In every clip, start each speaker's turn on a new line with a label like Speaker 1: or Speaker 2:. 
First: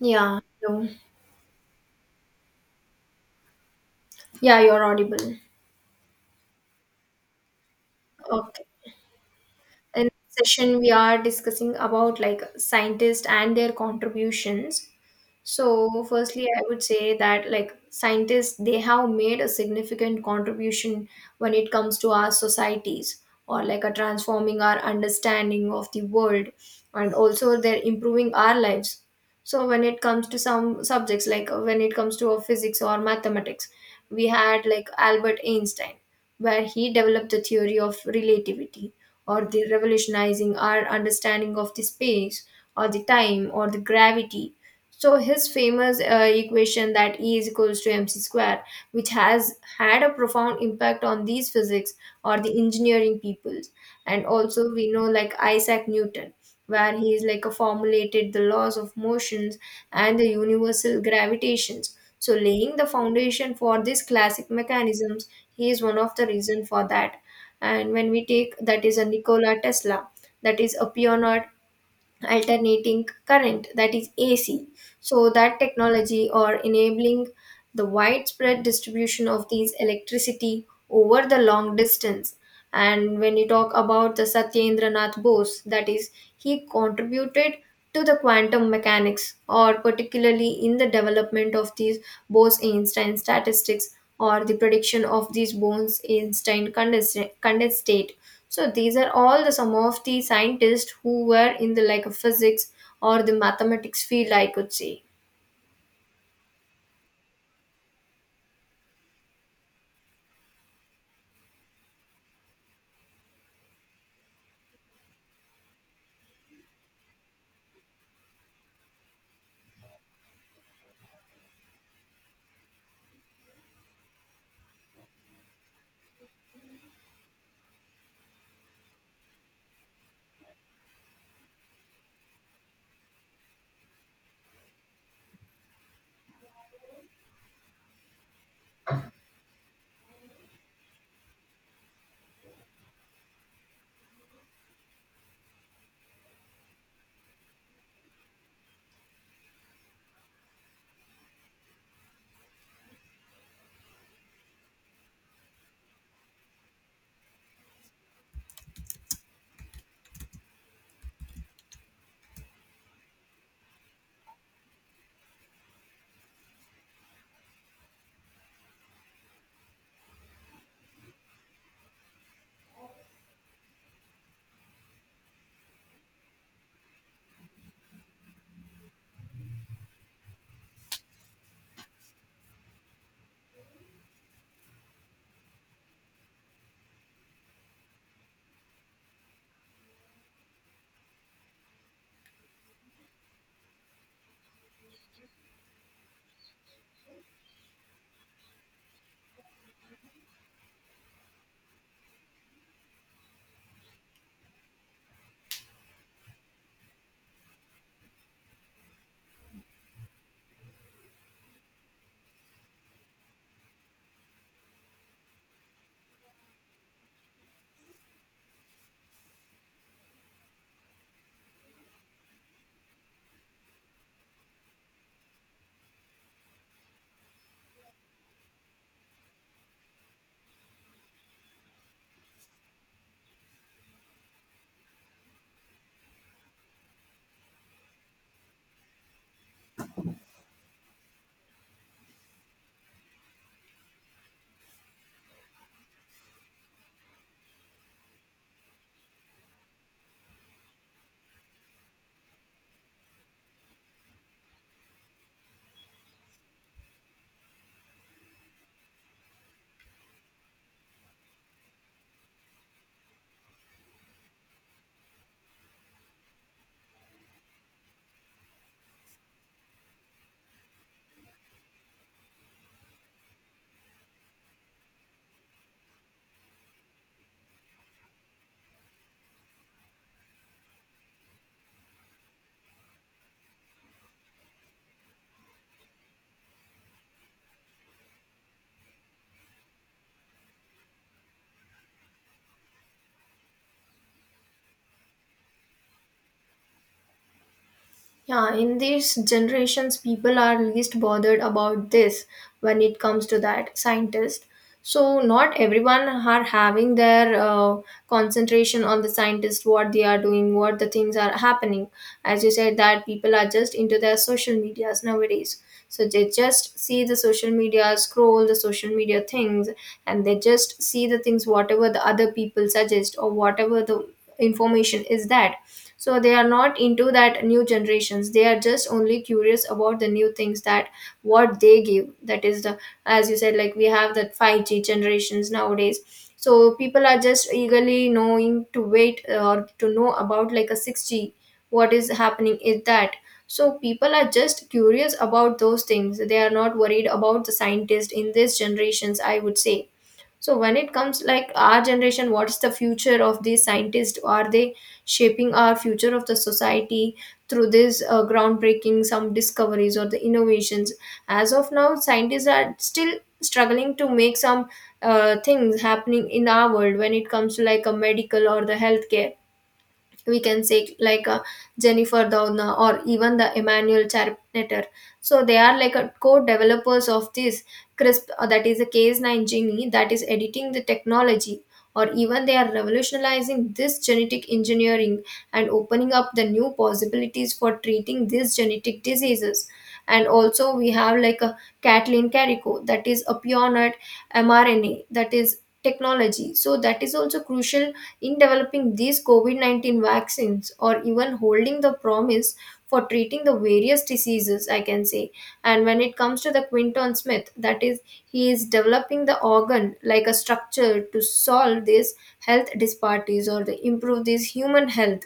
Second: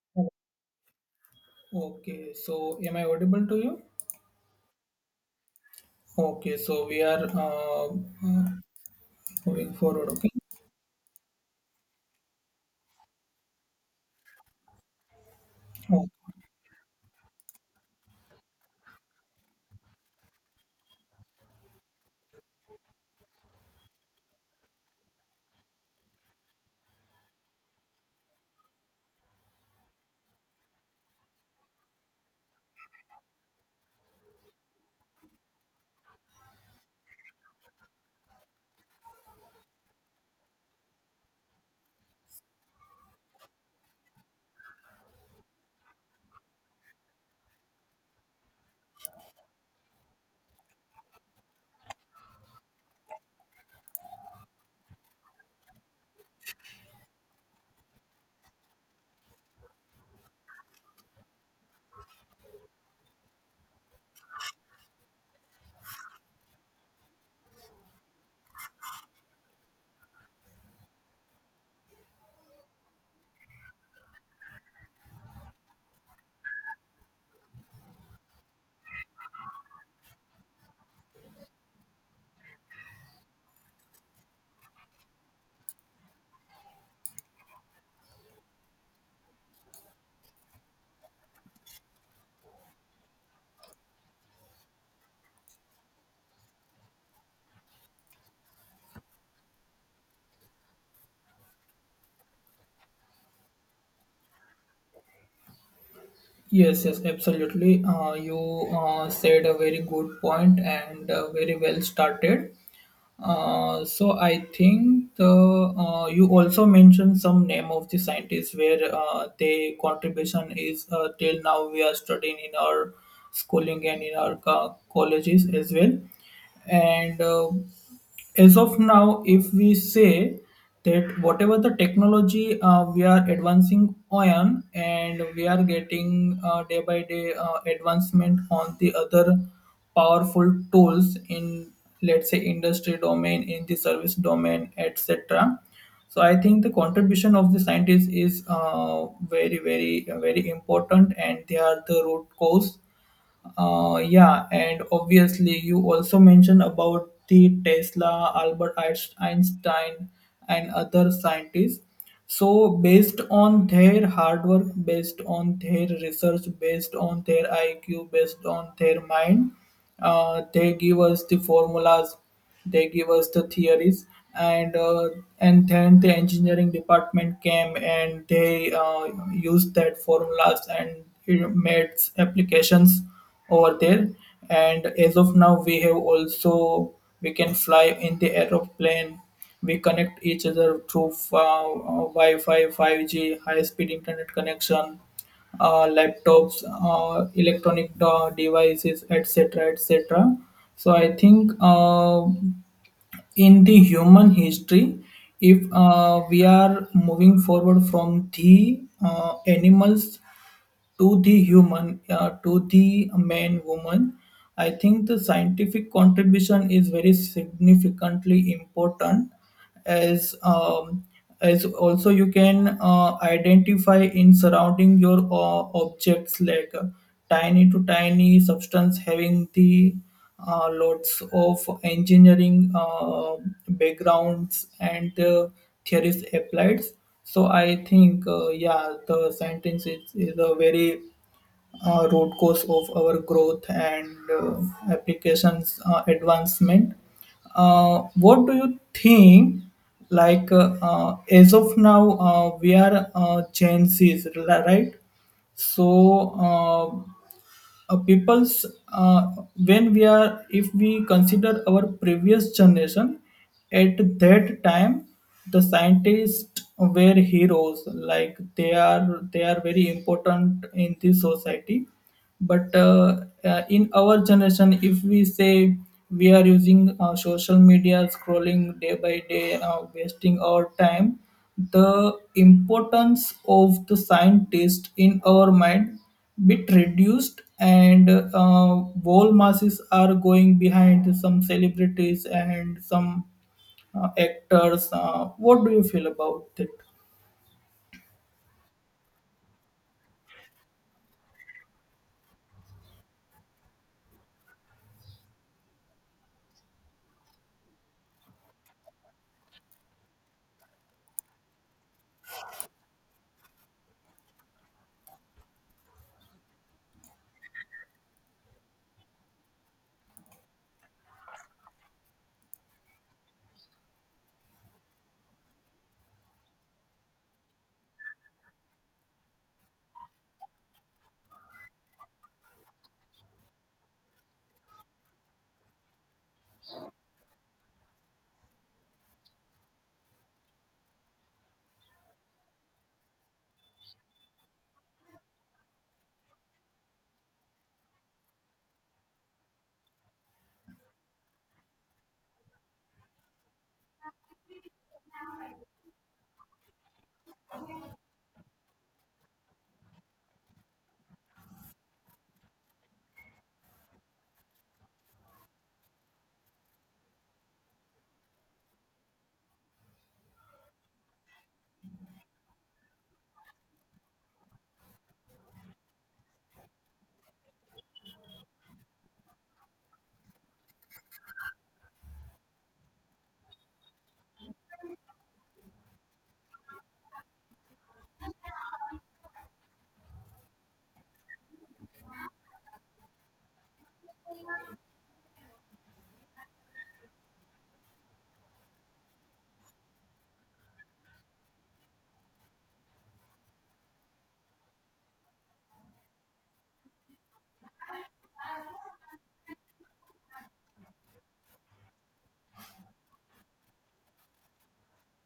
Speaker 1: Yeah, no.
Speaker 2: Okay, so am I audible to you?
Speaker 1: Yeah, you're audible.
Speaker 2: Okay, so we are
Speaker 1: Okay.
Speaker 2: moving
Speaker 1: In
Speaker 2: forward. Okay.
Speaker 1: this session, we are discussing about like scientists and their contributions. So,
Speaker 2: Oh,
Speaker 1: firstly, I would say that like scientists, they have made a significant contribution when it comes to our societies or like a transforming our understanding of the world, and also they're improving our lives. So, when it comes to some subjects, like when it comes to physics or mathematics, we had like Albert Einstein, where he developed the theory of relativity or the revolutionizing our understanding of the space or the time or the gravity. So his famous equation that E is equals to mc square, which has had a profound impact on these physics or the engineering peoples. And also we know like Isaac Newton, where he is like a formulated the laws of motions and the universal gravitations. So laying the foundation for these classic mechanisms, he is one of the reason for that. And when we take that is a Nikola Tesla, that is a pioneer alternating current, that is AC. So that technology or enabling the widespread distribution of these electricity over the long distance. And when you talk about the Satyendra Nath Bose, that is he contributed to the quantum mechanics or particularly in the development of these Bose-Einstein statistics or the prediction of these Bose-Einstein condensate. So these are all the some of the scientists who were in the like physics or the mathematics field, I could say.
Speaker 2: yes, yes, absolutely. You said a very good point and very well started. So I think the you also mentioned some name of the scientists where their contribution is, till now, we are studying in our schooling and in our colleges as well. And uh, as of now, if we say that whatever the technology we are advancing on, and we are getting day by day advancement on the other powerful tools in, let's say, industry domain, in the service domain, etc. So I think the contribution of the scientists is very, very, very important, and they are the root cause. Yeah, and obviously you also mentioned about the Tesla, Einstein, and other scientists. So based on their hard work, based on their research, based on their IQ, based on their mind, they give us the formulas, they give us the theories, and uh, and then the engineering department came and they used that formulas and it made applications over there. And as of now, we have also, we can fly in the aeroplane, we connect each other through wi-fi, 5G, high speed internet connection, laptops, electronic devices, etc, etc. So I think, in the human history, if we are moving forward from the animals to the human, to the man, woman, I think the scientific contribution is very significantly important. As um, as also you can identify in surrounding your objects, like tiny to tiny substance having the lots of engineering backgrounds and theories applied. So I think, yeah, the sentence is a very root cause of our growth and applications advancement. What do you think? Like, as of now, we are Gen Zs, right? So. People's, uh, when we are, if we consider our previous generation, at that time the scientists were heroes, like they are, they are very important in the society. But in our generation, if we say, we are using social media, scrolling day by day, wasting our time, the importance of the scientist in our mind bit reduced, and whole masses are going behind some celebrities and some actors. What do you feel about it?
Speaker 1: Yeah, in these generations, people are least bothered about this when it comes to that scientist. So not everyone are having their concentration on the scientist, what they are doing, what the things are happening. As you said, that people are just into their social medias nowadays. So they just see the social media, scroll the social media things, and they just see the things whatever the other people suggest or whatever the information is that. So they are not into that new generations, they are just only curious about the new things that what they give, that is the, as you said, like we have that 5G generations nowadays. So people are just eagerly knowing to wait or to know about like a 6G, what is happening is that. So people are just curious about those things, they are not worried about the scientists in these generations, I would say. So when it comes like our generation, what's the future of these scientists? Are they shaping our future of the society through this groundbreaking some discoveries or the innovations? As of now, scientists are still struggling to make some things happening in our world when it comes to like a medical or the healthcare. We can say like Jennifer Doudna or even the Emmanuel Charpenter. So they are like a co-developers of this crisp that is a cas9 gene, that is editing the technology, or even they are revolutionizing this genetic engineering and opening up the new possibilities for treating these genetic diseases. And also we have like a Kathleen Carico, that is a pioneer mRNA, that is technology. So that is also crucial in developing these COVID-19 vaccines or even holding the promise for treating the various diseases, I can say. And when it comes to the Quinton Smith, that is, he is developing the organ like a structure to solve these health disparities or to improve this human health.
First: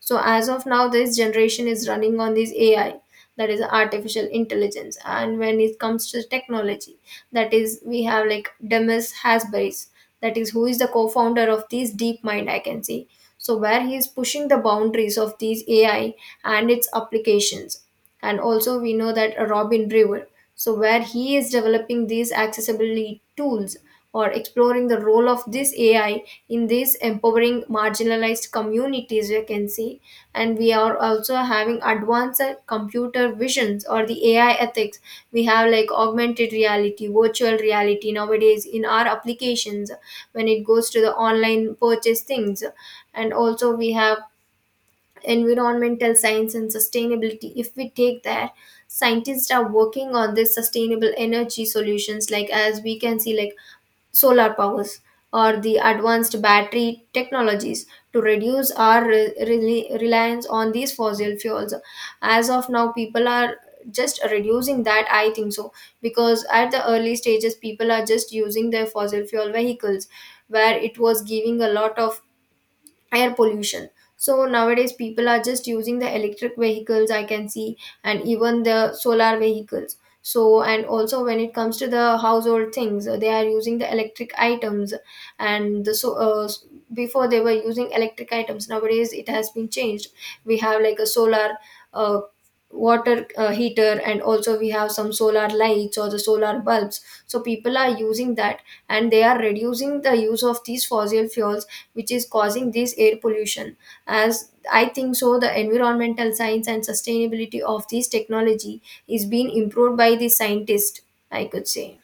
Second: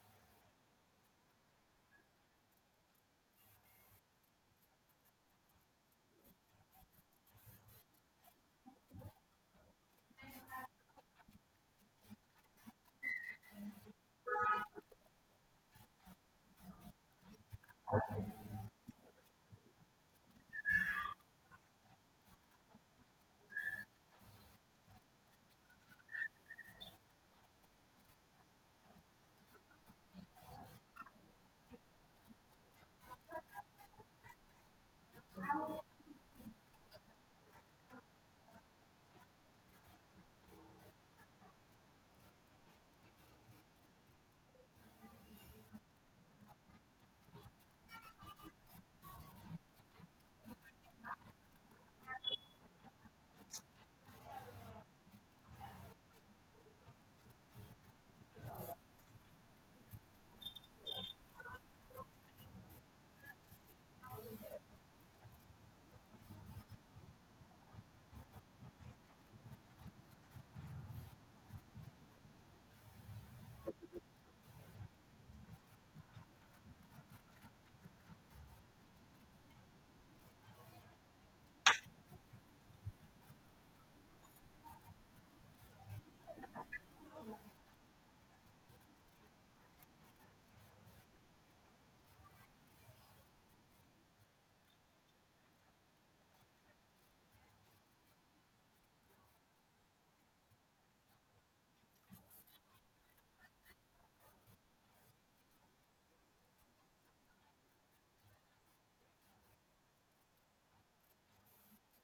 Speaker 1: So as of now, this generation is running on this AI, that is artificial intelligence. And when it comes to technology, that is we have like Demis Hassabis, that is who is the co-founder of this DeepMind, I can say. So where he is pushing the boundaries of these AI and its applications. And also we know that Robin Brewer, so where he is developing these accessibility tools or exploring the role of this AI in these empowering marginalized communities, we can see. And we are also having advanced computer visions or the AI ethics. We have like augmented reality, virtual reality nowadays in our applications when it goes to the online purchase things. And also, we have environmental science and sustainability, if we take that, scientists are working on this sustainable energy solutions like as we can see, like solar powers or the advanced battery technologies to reduce our reliance on these fossil fuels. As of now people are just reducing that, I think so, because at the early stages people are just using their fossil fuel vehicles, where it was giving a lot of air pollution. So nowadays people are just using the electric vehicles, I can see, and even the solar vehicles. So, and also when it comes to the household things, they are using the electric items. And the so before they were using electric items, nowadays it has been changed. We have like a solar uh, water heater, and also we have some solar lights or the solar bulbs. So people are using that, and they are reducing the use of these fossil fuels, which is causing this air pollution. As I think so, the environmental science and sustainability of this technology is being improved by the scientist, I could say.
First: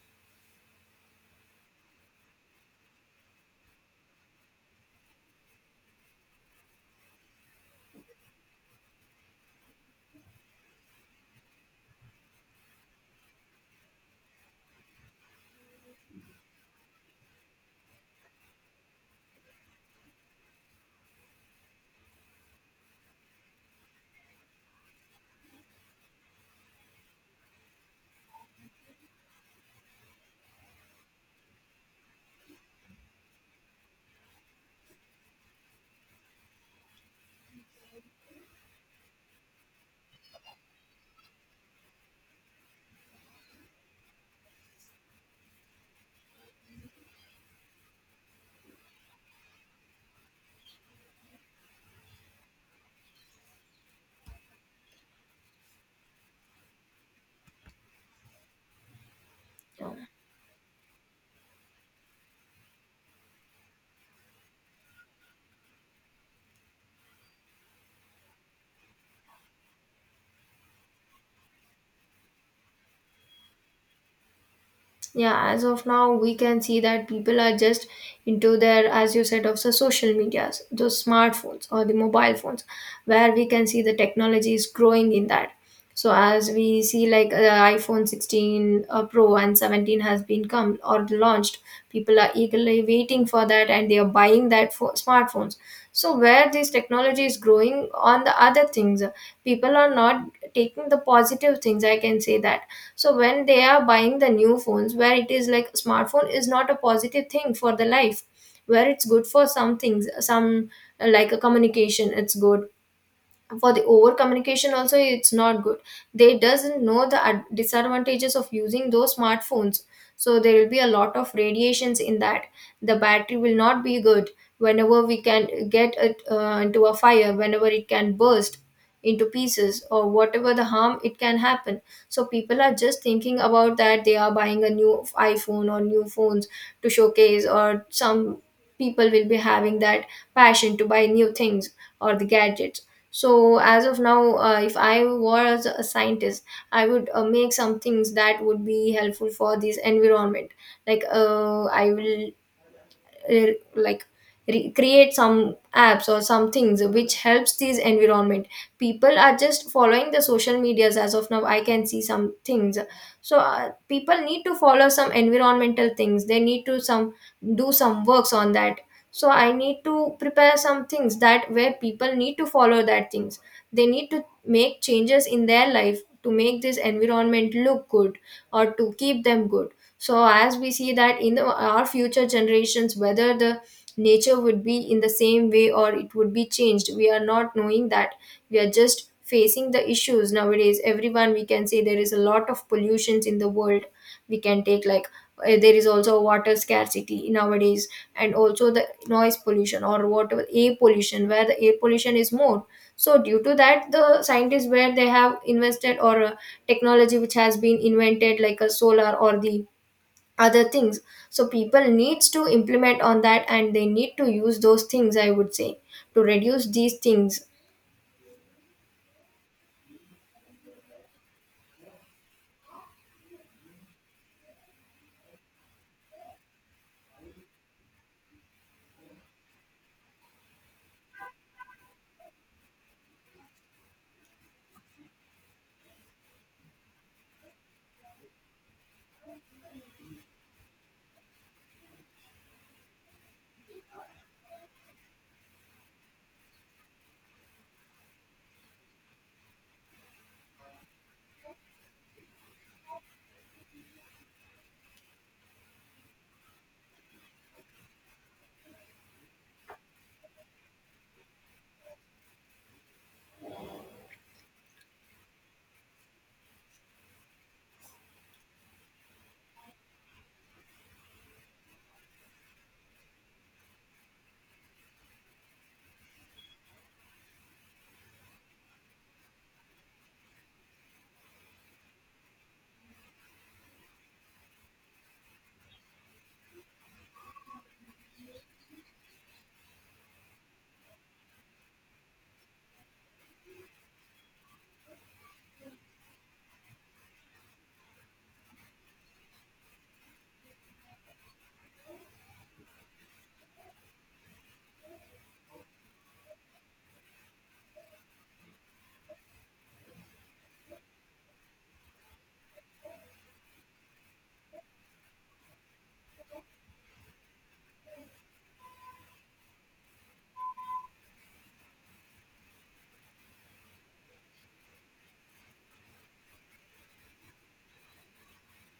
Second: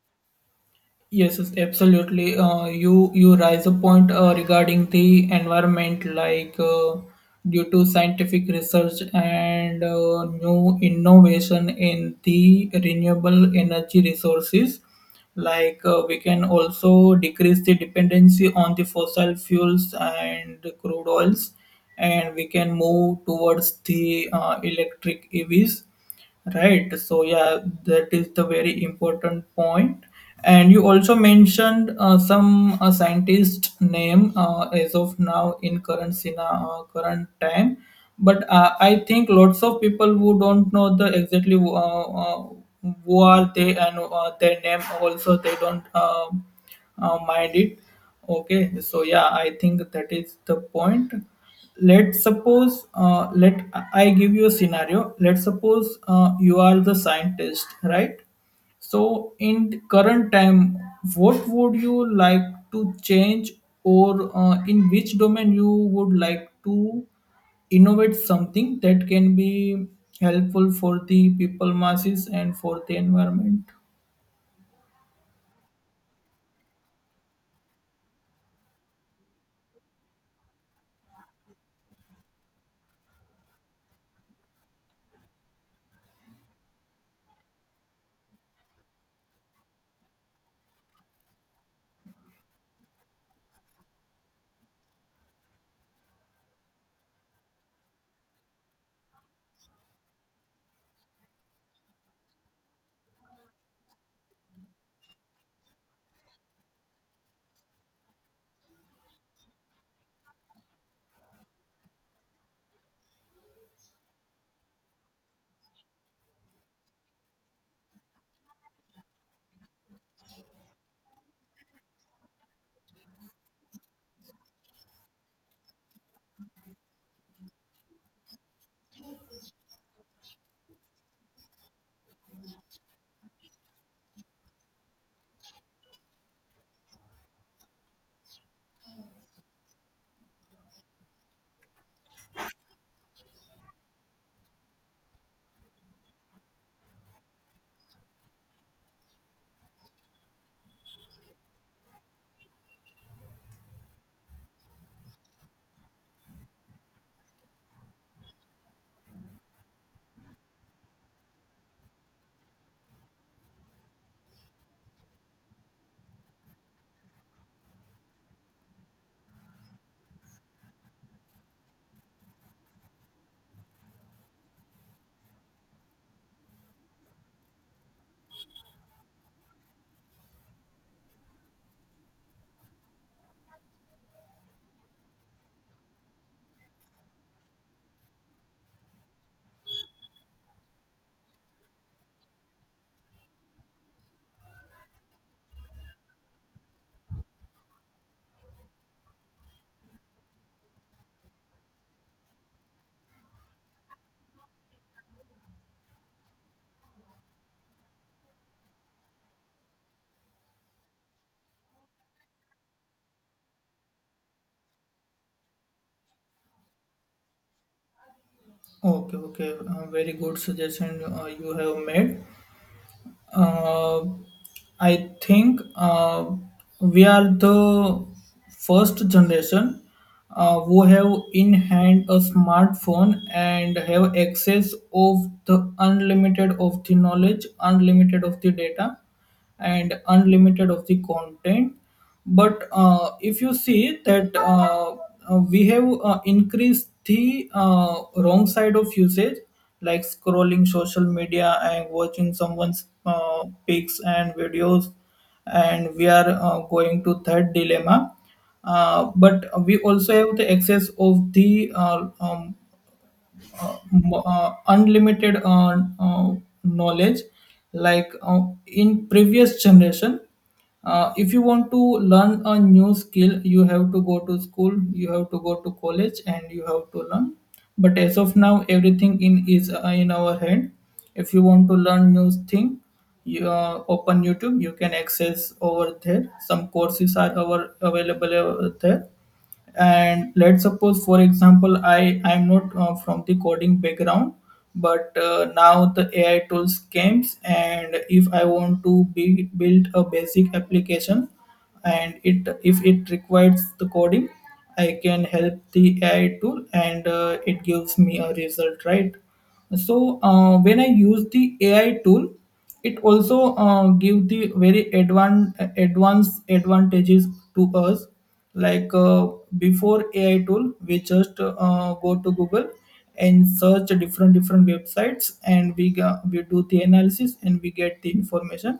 Speaker 2: Yes, yes, absolutely. You raise a point regarding the environment, like, due to scientific research and new innovation in the renewable energy resources, like, we can also decrease the dependency on the fossil fuels and crude oils, and we can move towards the electric EVs. Right. So yeah, that is the very important point. And you also mentioned some scientist name as of now in current time, but I think lots of people who don't know the exactly who are they, and their name also they don't mind it. Okay. So yeah, I think that is the point. Let's suppose, let I give you a scenario. Let's suppose you are the scientist, right? So, in the
Speaker 1: Yeah.
Speaker 2: current time, what would you like to change, or in which domain you would like to innovate something that can be helpful for the people masses and for the environment?
Speaker 1: Yeah, as of now we can see that people are just into their, as you said, of the social medias, those smartphones or the mobile phones, where we can see the technology is growing in that. So as we see like iphone 16 pro and 17 has been come or launched. People are eagerly waiting for that and they are buying that for smartphones. So where this technology is growing on the other things, people are not taking the positive things, I can say that. So when they are buying the new phones, where it is like smartphone is not a positive thing for the life, where it's good for some things, some like a communication it's good, for the over communication also it's not good. They doesn't know the disadvantages of using those smartphones. So there will be a lot of radiations in that, the battery will not be good, whenever we can get it into a fire, whenever it can burst into pieces, or whatever the harm it can happen. So people are just thinking about that, they are buying a new iphone or new phones to showcase, or some people will be having that passion to buy new things or the gadgets. So as of now, if I was a scientist, I would make some things that would be helpful for this environment. Like I will re- like create some apps or some things which helps these environment. People are just following the social medias as of now, I can see some things. So people need to follow some environmental things, they need to some do some works on that. So I need to prepare some things that where people need to follow that things, they need to make changes in their life to make this environment look good or to keep them good. So as we see that in the, our future generations, whether the nature would be in the same way or it would be changed, we are not knowing that. We are just facing the issues nowadays, everyone, we can say there is a lot of pollutions in the world. We can take like there is also water scarcity nowadays, and also the noise pollution or water air pollution, where the air pollution is more. So due to that, the scientists, where they have invested or technology which has been invented like a solar or the other things, so people needs to implement on that and they need to use those things, I would say, to reduce these things.
Speaker 2: Okay, okay, very good suggestion you have made. Uh, I think we are the first generation who have in hand a smartphone and have access of the unlimited of the knowledge, unlimited of the data, and unlimited of the content. But if you see that we have increased the wrong side of usage, like scrolling social media and watching someone's pics and videos, and we are going to third dilemma. But we also have the excess of the unlimited knowledge. Like, in previous generation, if you want to learn a new skill, you have to go to school, you have to go to college, and you have to learn. But as of now, everything in is in our hand. If you want to learn new thing, you open YouTube, you can access over there, some courses are our available over there. And let's suppose, for example, I'm not from the coding background, but now the AI tools came, and if I want to build a basic application, and it, if it requires the coding, I can help the AI tool and it gives me a result, right? So when I use the AI tool, it also give the very advanced advantages to us. Like, before AI tool, we just go to Google and search different different websites, and we we do the analysis and we get the information.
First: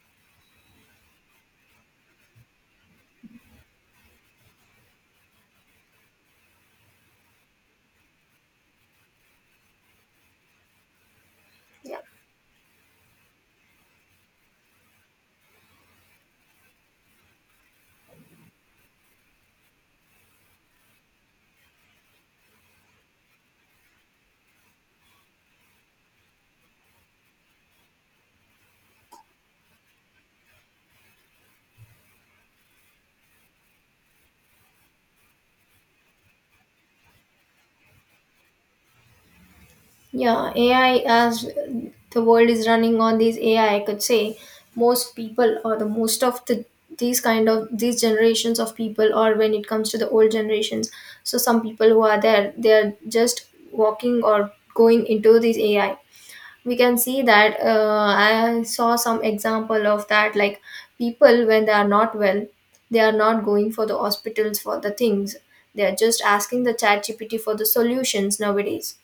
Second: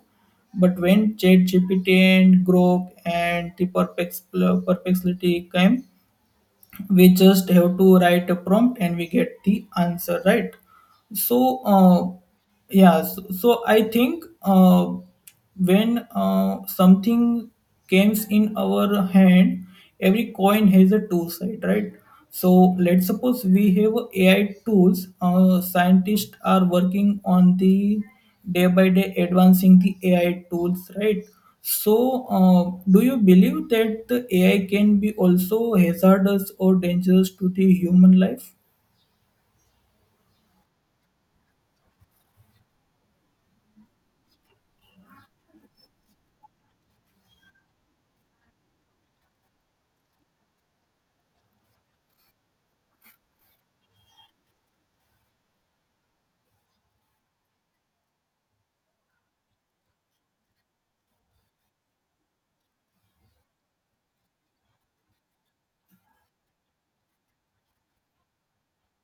Speaker 2: But when ChatGPT and Grok and the Perplexity came, we just have to write a prompt and we get the answer, right? So,
Speaker 1: Yeah.
Speaker 2: yeah. So I think, when something comes in our hand, every coin has a two side, right? So, let's suppose we have AI tools, scientists are working on the day by day advancing the AI tools, right? So do you believe that the AI can be also hazardous or dangerous to the human life?
Speaker 1: Yeah ai as the world is running on these AI, I could say. Most people or the most of the these kind of these generations of people, or when it comes to the old generations, so some people who are there, they are just walking or going into these AI. We can see that I saw some example of that. Like people, when they are not well, they are not going for the hospitals for the things, they are just asking the chat gpt for the solutions nowadays.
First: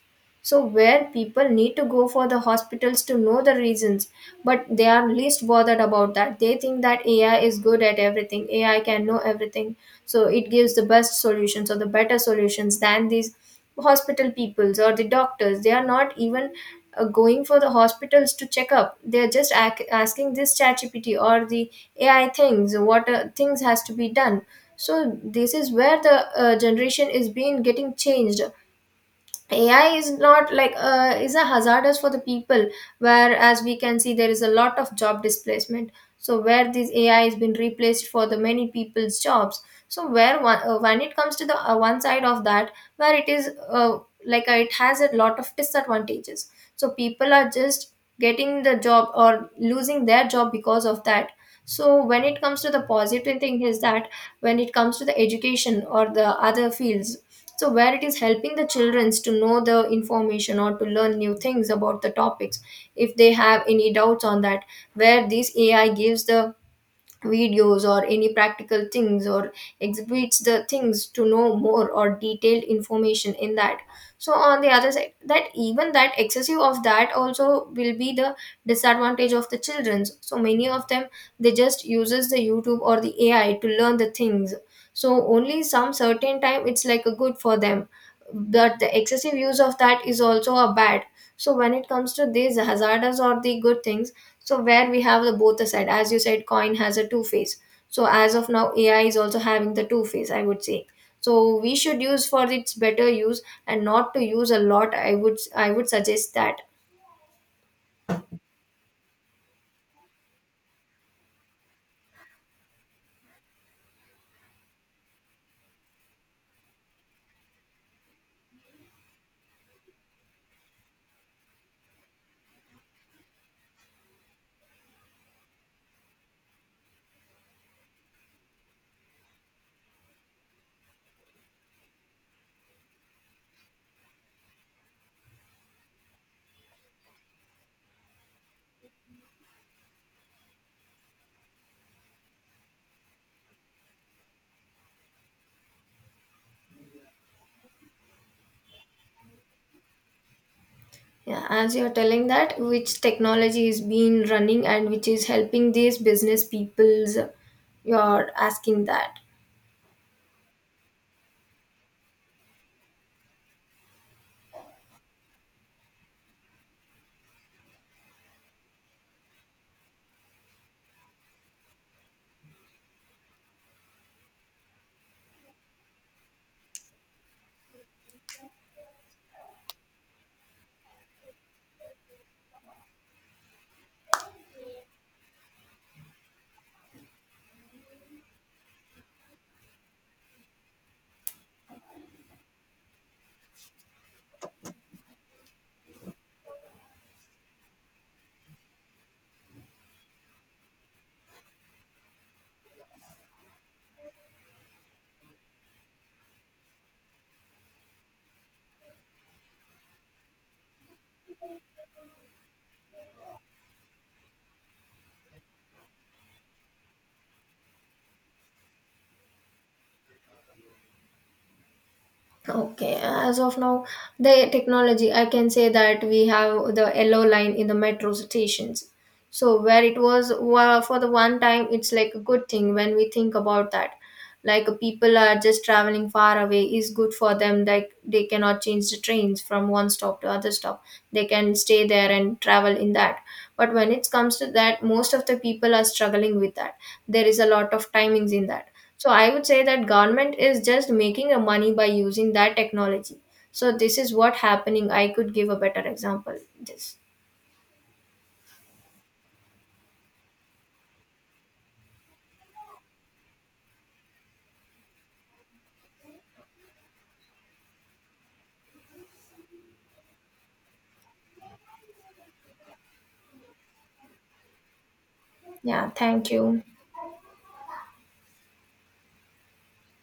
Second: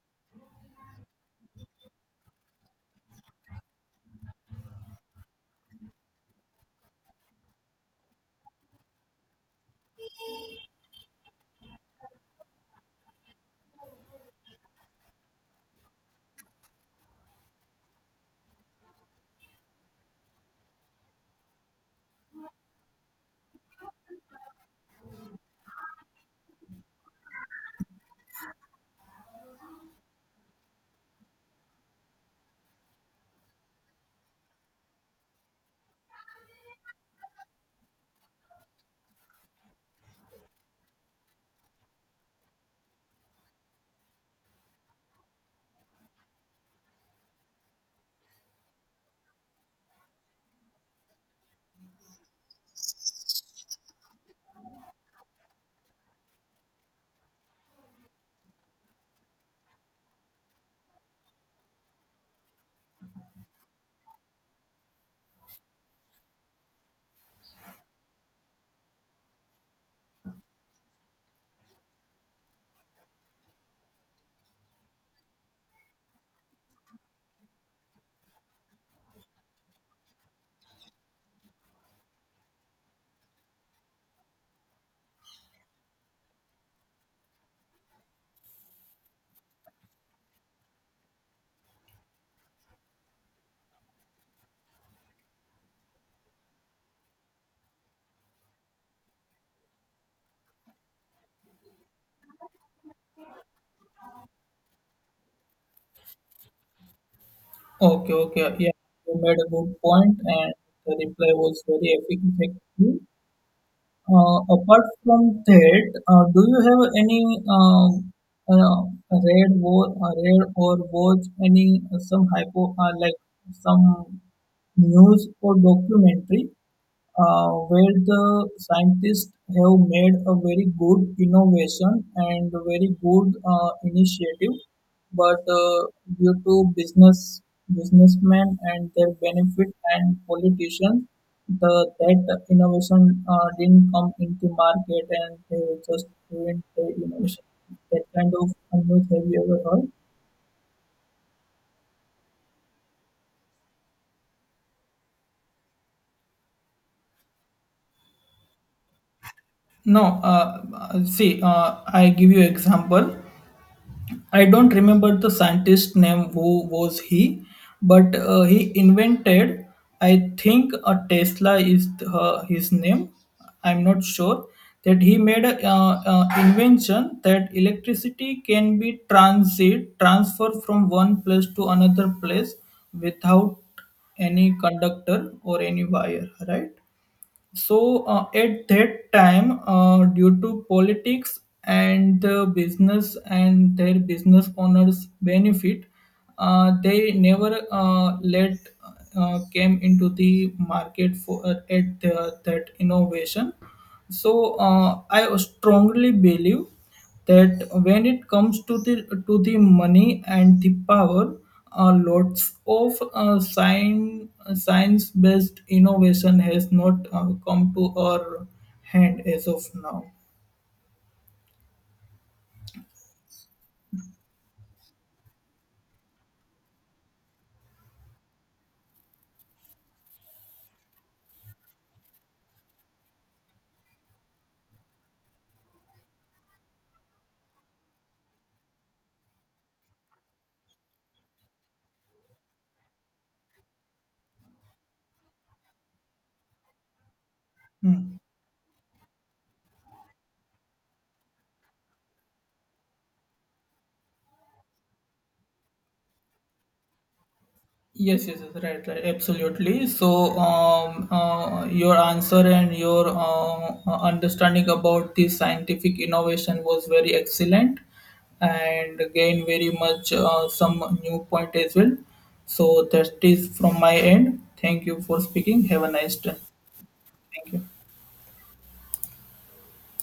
Speaker 1: So, where people need to go for the hospitals to know the reasons, but they are least bothered about that. They think that AI is good at everything, AI can know everything. So, it gives the best solutions or the better solutions than these hospital peoples or the doctors. They are not even going for the hospitals to check up. They are just asking this ChatGPT or the AI things, what things has to be done. So, this is where the generation is being getting changed. AI is not like is a hazardous for the people, whereas we can see there is a lot of job displacement. So where this AI has been replaced for the many people's jobs. So where one, when it comes to the one side of that, where it is it has a lot of disadvantages. So people are just getting the job or losing their job because of that. So when it comes to the positive thing is that, when it comes to the education or the other fields, so where it is helping the children to know the information or to learn new things about the topics, if they have any doubts on that, where this AI gives the videos or any practical things, or exhibits the things to know more or detailed information in that. So on the other side, that even that excessive of that also will be the disadvantage of the childrens. So many of them, they just uses the YouTube or the AI to learn the things. So only some certain time it's like a good for them, but the excessive use of that is also a bad. So when it comes to these hazardous or the good things, so where we have the both the side, as you said, coin has a two face. So as of now, AI is also having the two face, I would say. So we should use for its better use and not to use a lot. I would suggest that.
Speaker 2: Okay, okay. Yeah, you made a good point, and the reply was very effective. Apart from that, do you have any uh, rare, rare, or watch any some hypo like some news or documentary where the scientists have made a very good innovation and a very good initiative, but due to businessmen and their benefit and politicians, the that innovation didn't come into market, and they just ruined the innovation. That kind of news have you ever heard?
Speaker 1: Yeah, as you're telling that, which technology is being running and which is helping these business peoples, you're asking that.
Speaker 2: No, see, I give you example. I don't remember the scientist name, who was he, but he invented. I think a Tesla is his name. I'm not sure that he made a invention that electricity can be transit transfer from one place to another place without any conductor or any wire, right? So at that time, due to politics and the business and their business owners' benefit, they never let came into the market for that innovation. So, uh, I strongly believe that when it comes to the money and the power, lots of science based innovation has not come to our hand as of now.
Speaker 1: Okay, as of now, the technology, I can say that we have the yellow line in the metro stations. So, where it was for the one time, it's like a good thing. When we think about that, like people are just traveling far away is good for them, like they cannot change the trains from one stop to other stop, they can stay there and travel in that. But when it comes to that, most of the people are struggling with that, there is a lot of
Speaker 2: Hmm.
Speaker 1: timings in that. So I would say that government is just making a money by using that technology. So this is what happening, I could give a better example this.
Speaker 2: Yes, yes, yes, right, right, absolutely. So, your answer and your understanding about this scientific innovation was very excellent, and again, very much some new point as well. So that is from my end. Thank you for speaking. Have
Speaker 1: Yeah,
Speaker 2: a nice
Speaker 1: thank
Speaker 2: day.
Speaker 1: you.
Speaker 2: Thank you.